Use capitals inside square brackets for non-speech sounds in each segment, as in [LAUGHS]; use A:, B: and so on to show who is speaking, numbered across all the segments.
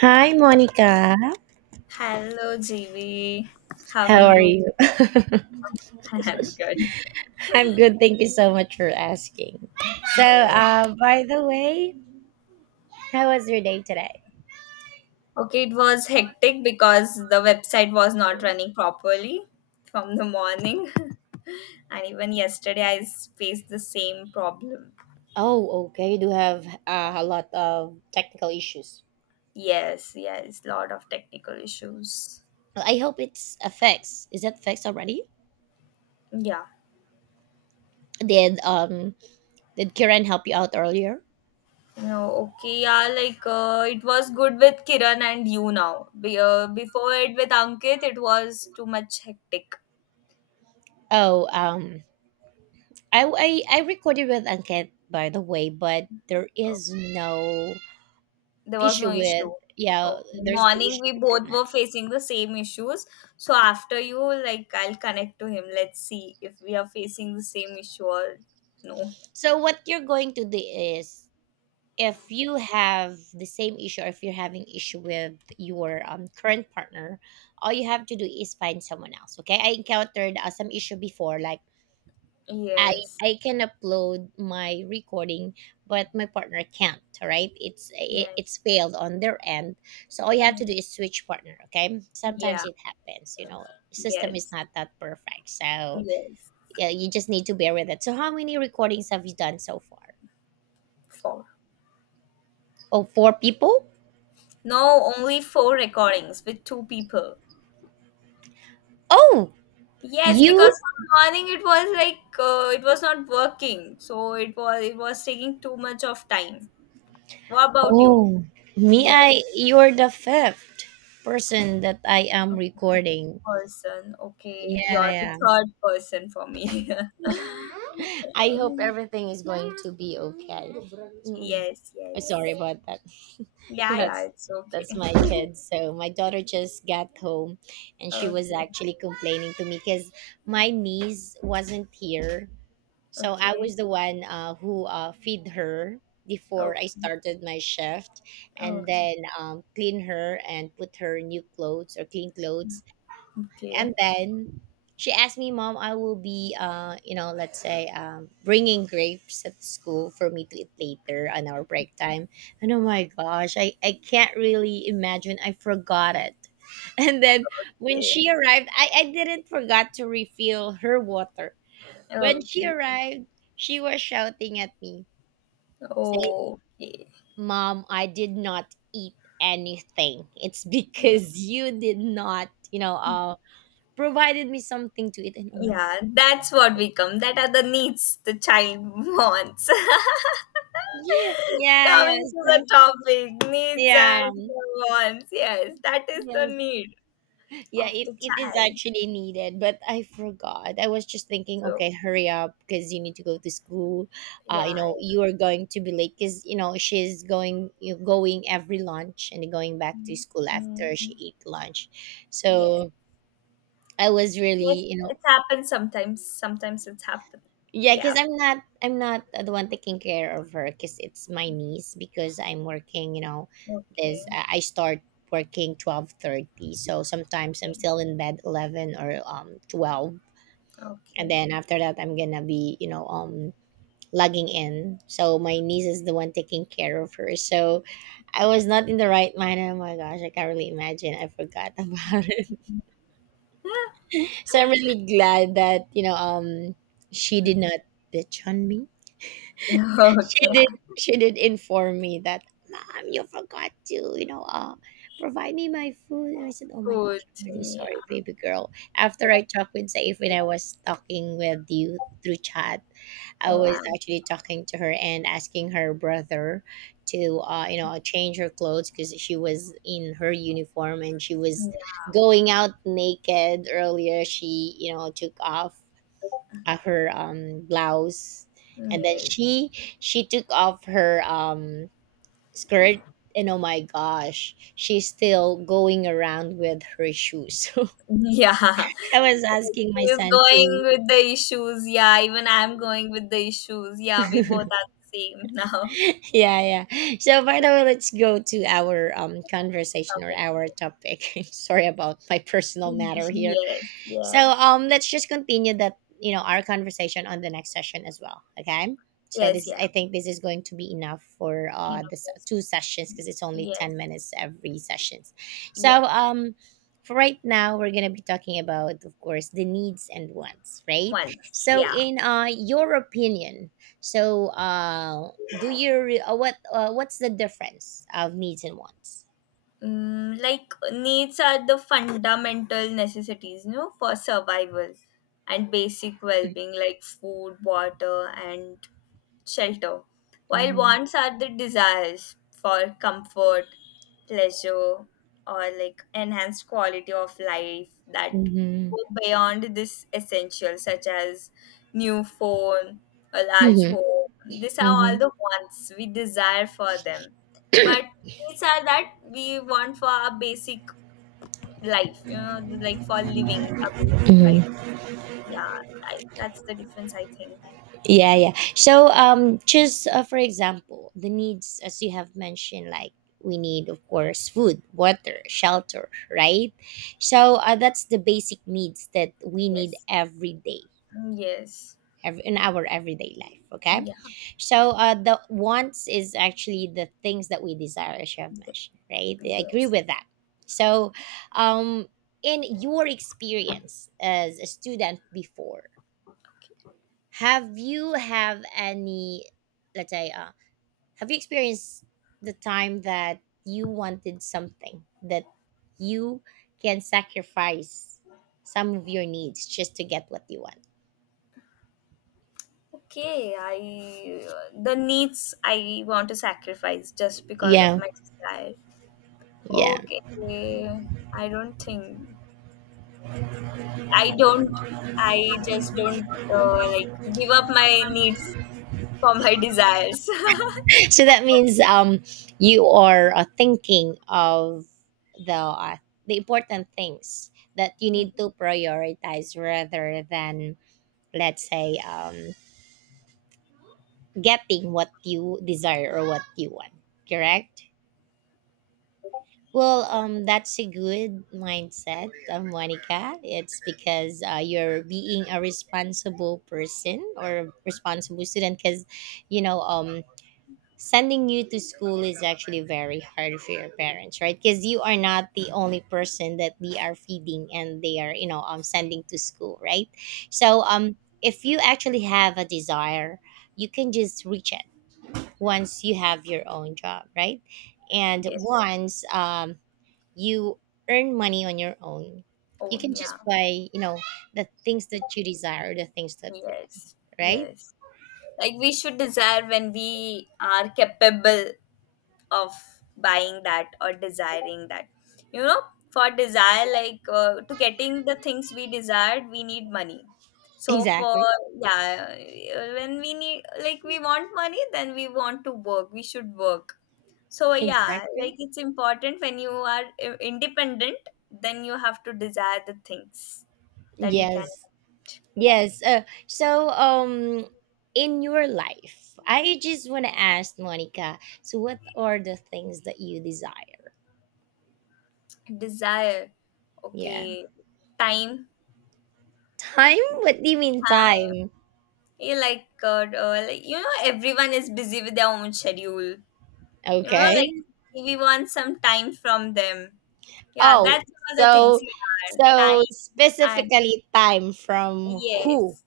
A: Hi, Monica.
B: Hello, GV. How are
A: How are
B: you?
A: you?
B: [LAUGHS] I'm good.
A: [LAUGHS] I'm good. Thank you so much for asking. So,
B: Yeah.
A: by the way, how was your day today?
B: Okay, it was hectic because the website was not running properly from the morning. [LAUGHS] And even yesterday, faced the same problem.
A: Oh, okay. You do have a lot of technical issues.
B: Yes, yes, lot of technical issues.
A: Well, I hope it's a fix. Is that fixed already?
B: Yeah.
A: Did um did Kiran help you out earlier?
B: No, okay, yeah, it was good with Kiran and you now. Before it with Ankit, it was too much hectic.
A: Oh, I recorded with Anket, by the way, but there is no
B: There was
A: issue
B: no
A: with,
B: issue.
A: yeah.
B: Okay.
A: There's no
B: Morning,
A: issue
B: we both
A: between
B: were
A: us.
B: facing the same issues. So after you, like, I'll connect to him. Let's see if we are facing the same issue or no.
A: So what you're going to do is, if you have the same issue or if you're having issue with your current partner, all you have to do is find someone else. Okay. I encountered some issue before, like I,
B: Yes.
A: I can upload my recording, but my partner can't. Right? It's
B: Yes.
A: failed on their end. So all you have to do
B: Mm.
A: is switch partner. Okay. Sometimes
B: Yeah.
A: it happens. System is
B: Yes.
A: not that perfect. So
B: Yes.
A: yeah, you just need to bear with it. So how many recordings have you done so far?
B: Four.
A: Oh, four people?
B: No, only four recordings with two people.
A: Oh,
B: Yes, because
A: you?
B: from morning it was it was not working, so it was taking too much of time. What about you?
A: Oh, me,
B: Yes.
A: you're the fifth person that I am
B: Okay,
A: recording.
B: person.
A: Yeah,
B: Okay, you're the
A: yeah.
B: third person for me. [LAUGHS]
A: [LAUGHS] I hope
B: Um,
A: everything is going to be okay. Mm-mm.
B: yes,
A: I'm sorry
B: yes.
A: about that. [LAUGHS]
B: Yeah, yeah,
A: That's
B: it's okay.
A: that's my kid. So my daughter just got home, and she was
B: Okay,
A: actually complaining to me because my niece wasn't here. So I
B: okay,
A: was the one who feed her before I
B: okay,
A: started my shift,
B: okay, okay,
A: and then
B: okay,
A: clean her and put her new clothes or clean clothes, and then she asked me, "Mom, I will be, let's say, bringing grapes at school for me to eat later on our break time." And oh my gosh, I can't really imagine. I forgot it, [LAUGHS] and then when she arrived, I didn't forgot to refill her water. When she
B: okay.
A: arrived, she was shouting at me, saying,
B: Okay.
A: "Mom, I did not eat anything. It's [LAUGHS] because you did not, provided me something to eat." And oh my God.
B: Yeah, that's what we come. That are the needs the child wants. [LAUGHS]
A: Yeah, yeah, yeah.
B: Coming to
A: So,
B: the topic, needs
A: yeah.
B: and wants. Yes, that is the
A: Yeah.
B: need
A: Yeah,
B: of
A: it,
B: the
A: it is
B: child.
A: actually needed, but I forgot. I was just thinking,
B: So,
A: okay, hurry up because you need to go to school.
B: yeah,
A: You are going to be late because you know she's going, you going every lunch and going back to
B: mm,
A: school after she eat lunch.
B: yeah,
A: So I was
B: yes,
A: really,
B: it happens sometimes. Sometimes it's happened.
A: yeah,
B: Yeah.
A: because I'm not the one taking care of her because it's my niece, because I'm working.
B: Okay.
A: This I start working 12:30, so sometimes I'm
B: Okay.
A: still in bed 11 or 12, and
B: Okay.
A: then after that I'm gonna be logging in, so my niece is the one taking care of her. So I was not in the right mind. Oh my gosh, I can't really imagine. I forgot [LAUGHS] about it. So I'm really glad that, you know, she did not bitch on me. [LAUGHS]
B: Yeah. [LAUGHS]
A: she
B: Okay.
A: did she did inform me that, "Mom, you forgot to, provide me my food," and I said, "Oh my
B: Food.
A: gosh, I'm really sorry,
B: Yeah.
A: baby girl." After I talked with Saif, when I was talking with you through chat, I was
B: Yeah.
A: actually talking to her and asking her brother to change her clothes, because she was in her uniform and she was
B: Yeah.
A: going out naked earlier. She, took off her blouse, and then
B: Yes.
A: she took off her skirt, and oh my gosh, she's still going around with her shoes. [LAUGHS] So
B: Yeah. [LAUGHS]
A: I was asking my
B: She's
A: son
B: going
A: to,
B: with the issues. Yeah. Even I'm going with the issues. Yeah. We both are the same now. [LAUGHS]
A: yeah, yeah. So by the way, let's go to our conversation or
B: Topic.
A: our topic. [LAUGHS] Sorry about my personal matter here.
B: Yes.
A: So
B: Yes.
A: let's just continue that our conversation on the next session as well. Okay. So
B: Yes.
A: this,
B: Yeah.
A: I think this is going to be enough for
B: You know, yes.
A: two sessions, because it's only
B: Yes.
A: 10 minutes every sessions. So
B: Yep.
A: um. For right now, we're gonna be talking about, of course, the needs and wants, right?
B: Once.
A: So,
B: Yeah.
A: in your opinion, so, what, what's the difference of needs and wants?
B: Like, needs are the fundamental necessities, you know, for survival and basic well-being like food, water, and shelter, while
A: Mm-hmm.
B: wants are the desires for comfort, pleasure, or like enhanced quality of life that
A: Mm-hmm.
B: go beyond this essential, such as new phone, a large
A: Mm-hmm.
B: home. These are
A: Mm-hmm.
B: all the wants we desire for them, but these are that we want for our basic life, you know, like for living a basic life.
A: Mm-hmm.
B: Yeah, that's the difference, I think.
A: Yeah, yeah. So, just for example, the needs, as you have mentioned, like we need, of course, food, water, shelter, right? So, that's the basic needs that we need
B: Yes.
A: every day,
B: Yes.
A: every, in our everyday life, okay?
B: Yeah.
A: So, the wants is actually the things that we desire, as you have mentioned, right? I agree
B: Yes.
A: with that. So, um, in your experience as a student before, have you have any let's say have you experienced the time that you wanted something that you can sacrifice some of your needs just to get what you want?
B: Okay, I The needs I want to sacrifice just because of
A: Yeah.
B: my style.
A: Yeah.
B: Okay,
A: [LAUGHS]
B: I don't think I don't. I just don't like give up my needs for my [LAUGHS] desires.
A: So that means, you are, thinking of the uh, the important things that you
B: [LAUGHS]
A: need
B: Ye-
A: to prioritize rather than, let's say, getting what you desire or what you want, correct? Well, that's a good mindset, Monica. It's because, you're being a responsible person or responsible student. Because, you know, um, sending you to school is actually very hard for your parents, right? Because you are not the only person that they are feeding and they are, sending to school, right? So, if you actually have a desire, you can just reach it once you have your own job, right? And
B: yes.
A: once, you earn money on your own, you
B: Oh,
A: can just
B: yeah.
A: buy, the things that you desire, the things that you want,
B: Yes.
A: right?
B: Yes. Like, we should desire when we are capable of buying that or desiring that, you know. For desire, to getting the things we desired, we need money.
A: [LAUGHS]
B: So for,
A: Exactly.
B: yeah, when we need, like, we want money, then we want to work, we should work. So yeah,
A: Exactly.
B: like, it's important when you are independent, then you have to desire the things that you can
A: Yes, yes, so, in your life, I just want to ask, Monica, so what are the things that you desire?
B: desire.
A: Yeah.
B: Okay. Time.
A: Time? What do you mean, time?
B: Yeah, like, like, you know, everyone is busy with their own schedule. You know, like,
A: Okay.
B: we want some time from them. Yeah,
A: Oh,
B: that's all the things.
A: so,
B: Yeah, time and
A: specifically time from who?
B: yes.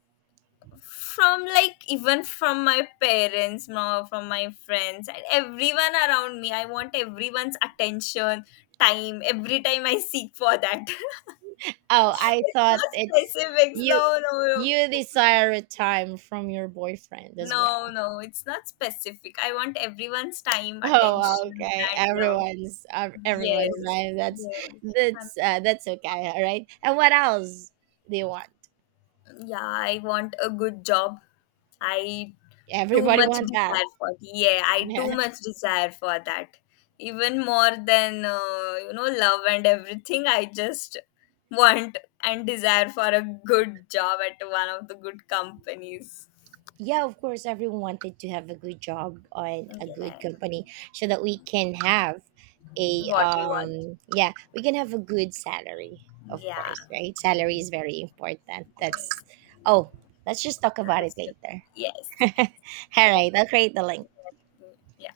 B: From, like, even from my parents, no, from my friends and everyone around me. I want everyone's attention, time, every time I seek for that.
A: Oh,
B: [LAUGHS]
A: I
B: It's
A: thought
B: not
A: it's
B: specifics.
A: you
B: No, no, no.
A: you desire a time from your boyfriend as
B: No,
A: well?
B: no, it's not specific. I want everyone's time,
A: Oh,
B: attention,
A: okay.
B: and love.
A: Everyone's, everyone's,
B: Yes,
A: right. That's
B: yes.
A: that's uh, that's okay. All right. And what else do you want?
B: Yeah, I want a good job. I too
A: Everybody
B: much
A: want that.
B: desire for yeah, I too
A: [LAUGHS]
B: much desire for that. Even more than you know, love and everything, I just want and desire for a good job at one of the good companies.
A: Yeah, of course, everyone wanted to have a good job on a good
B: Yeah,
A: company, so that we can have a
B: what we want.
A: yeah, we can have a good salary, of
B: Yeah.
A: course, right? Salary is very important. That's
B: Yes.
A: Oh, let's just talk about it later.
B: Yes.
A: [LAUGHS]
B: Yes.
A: All right, I'll create the link.
B: Yeah.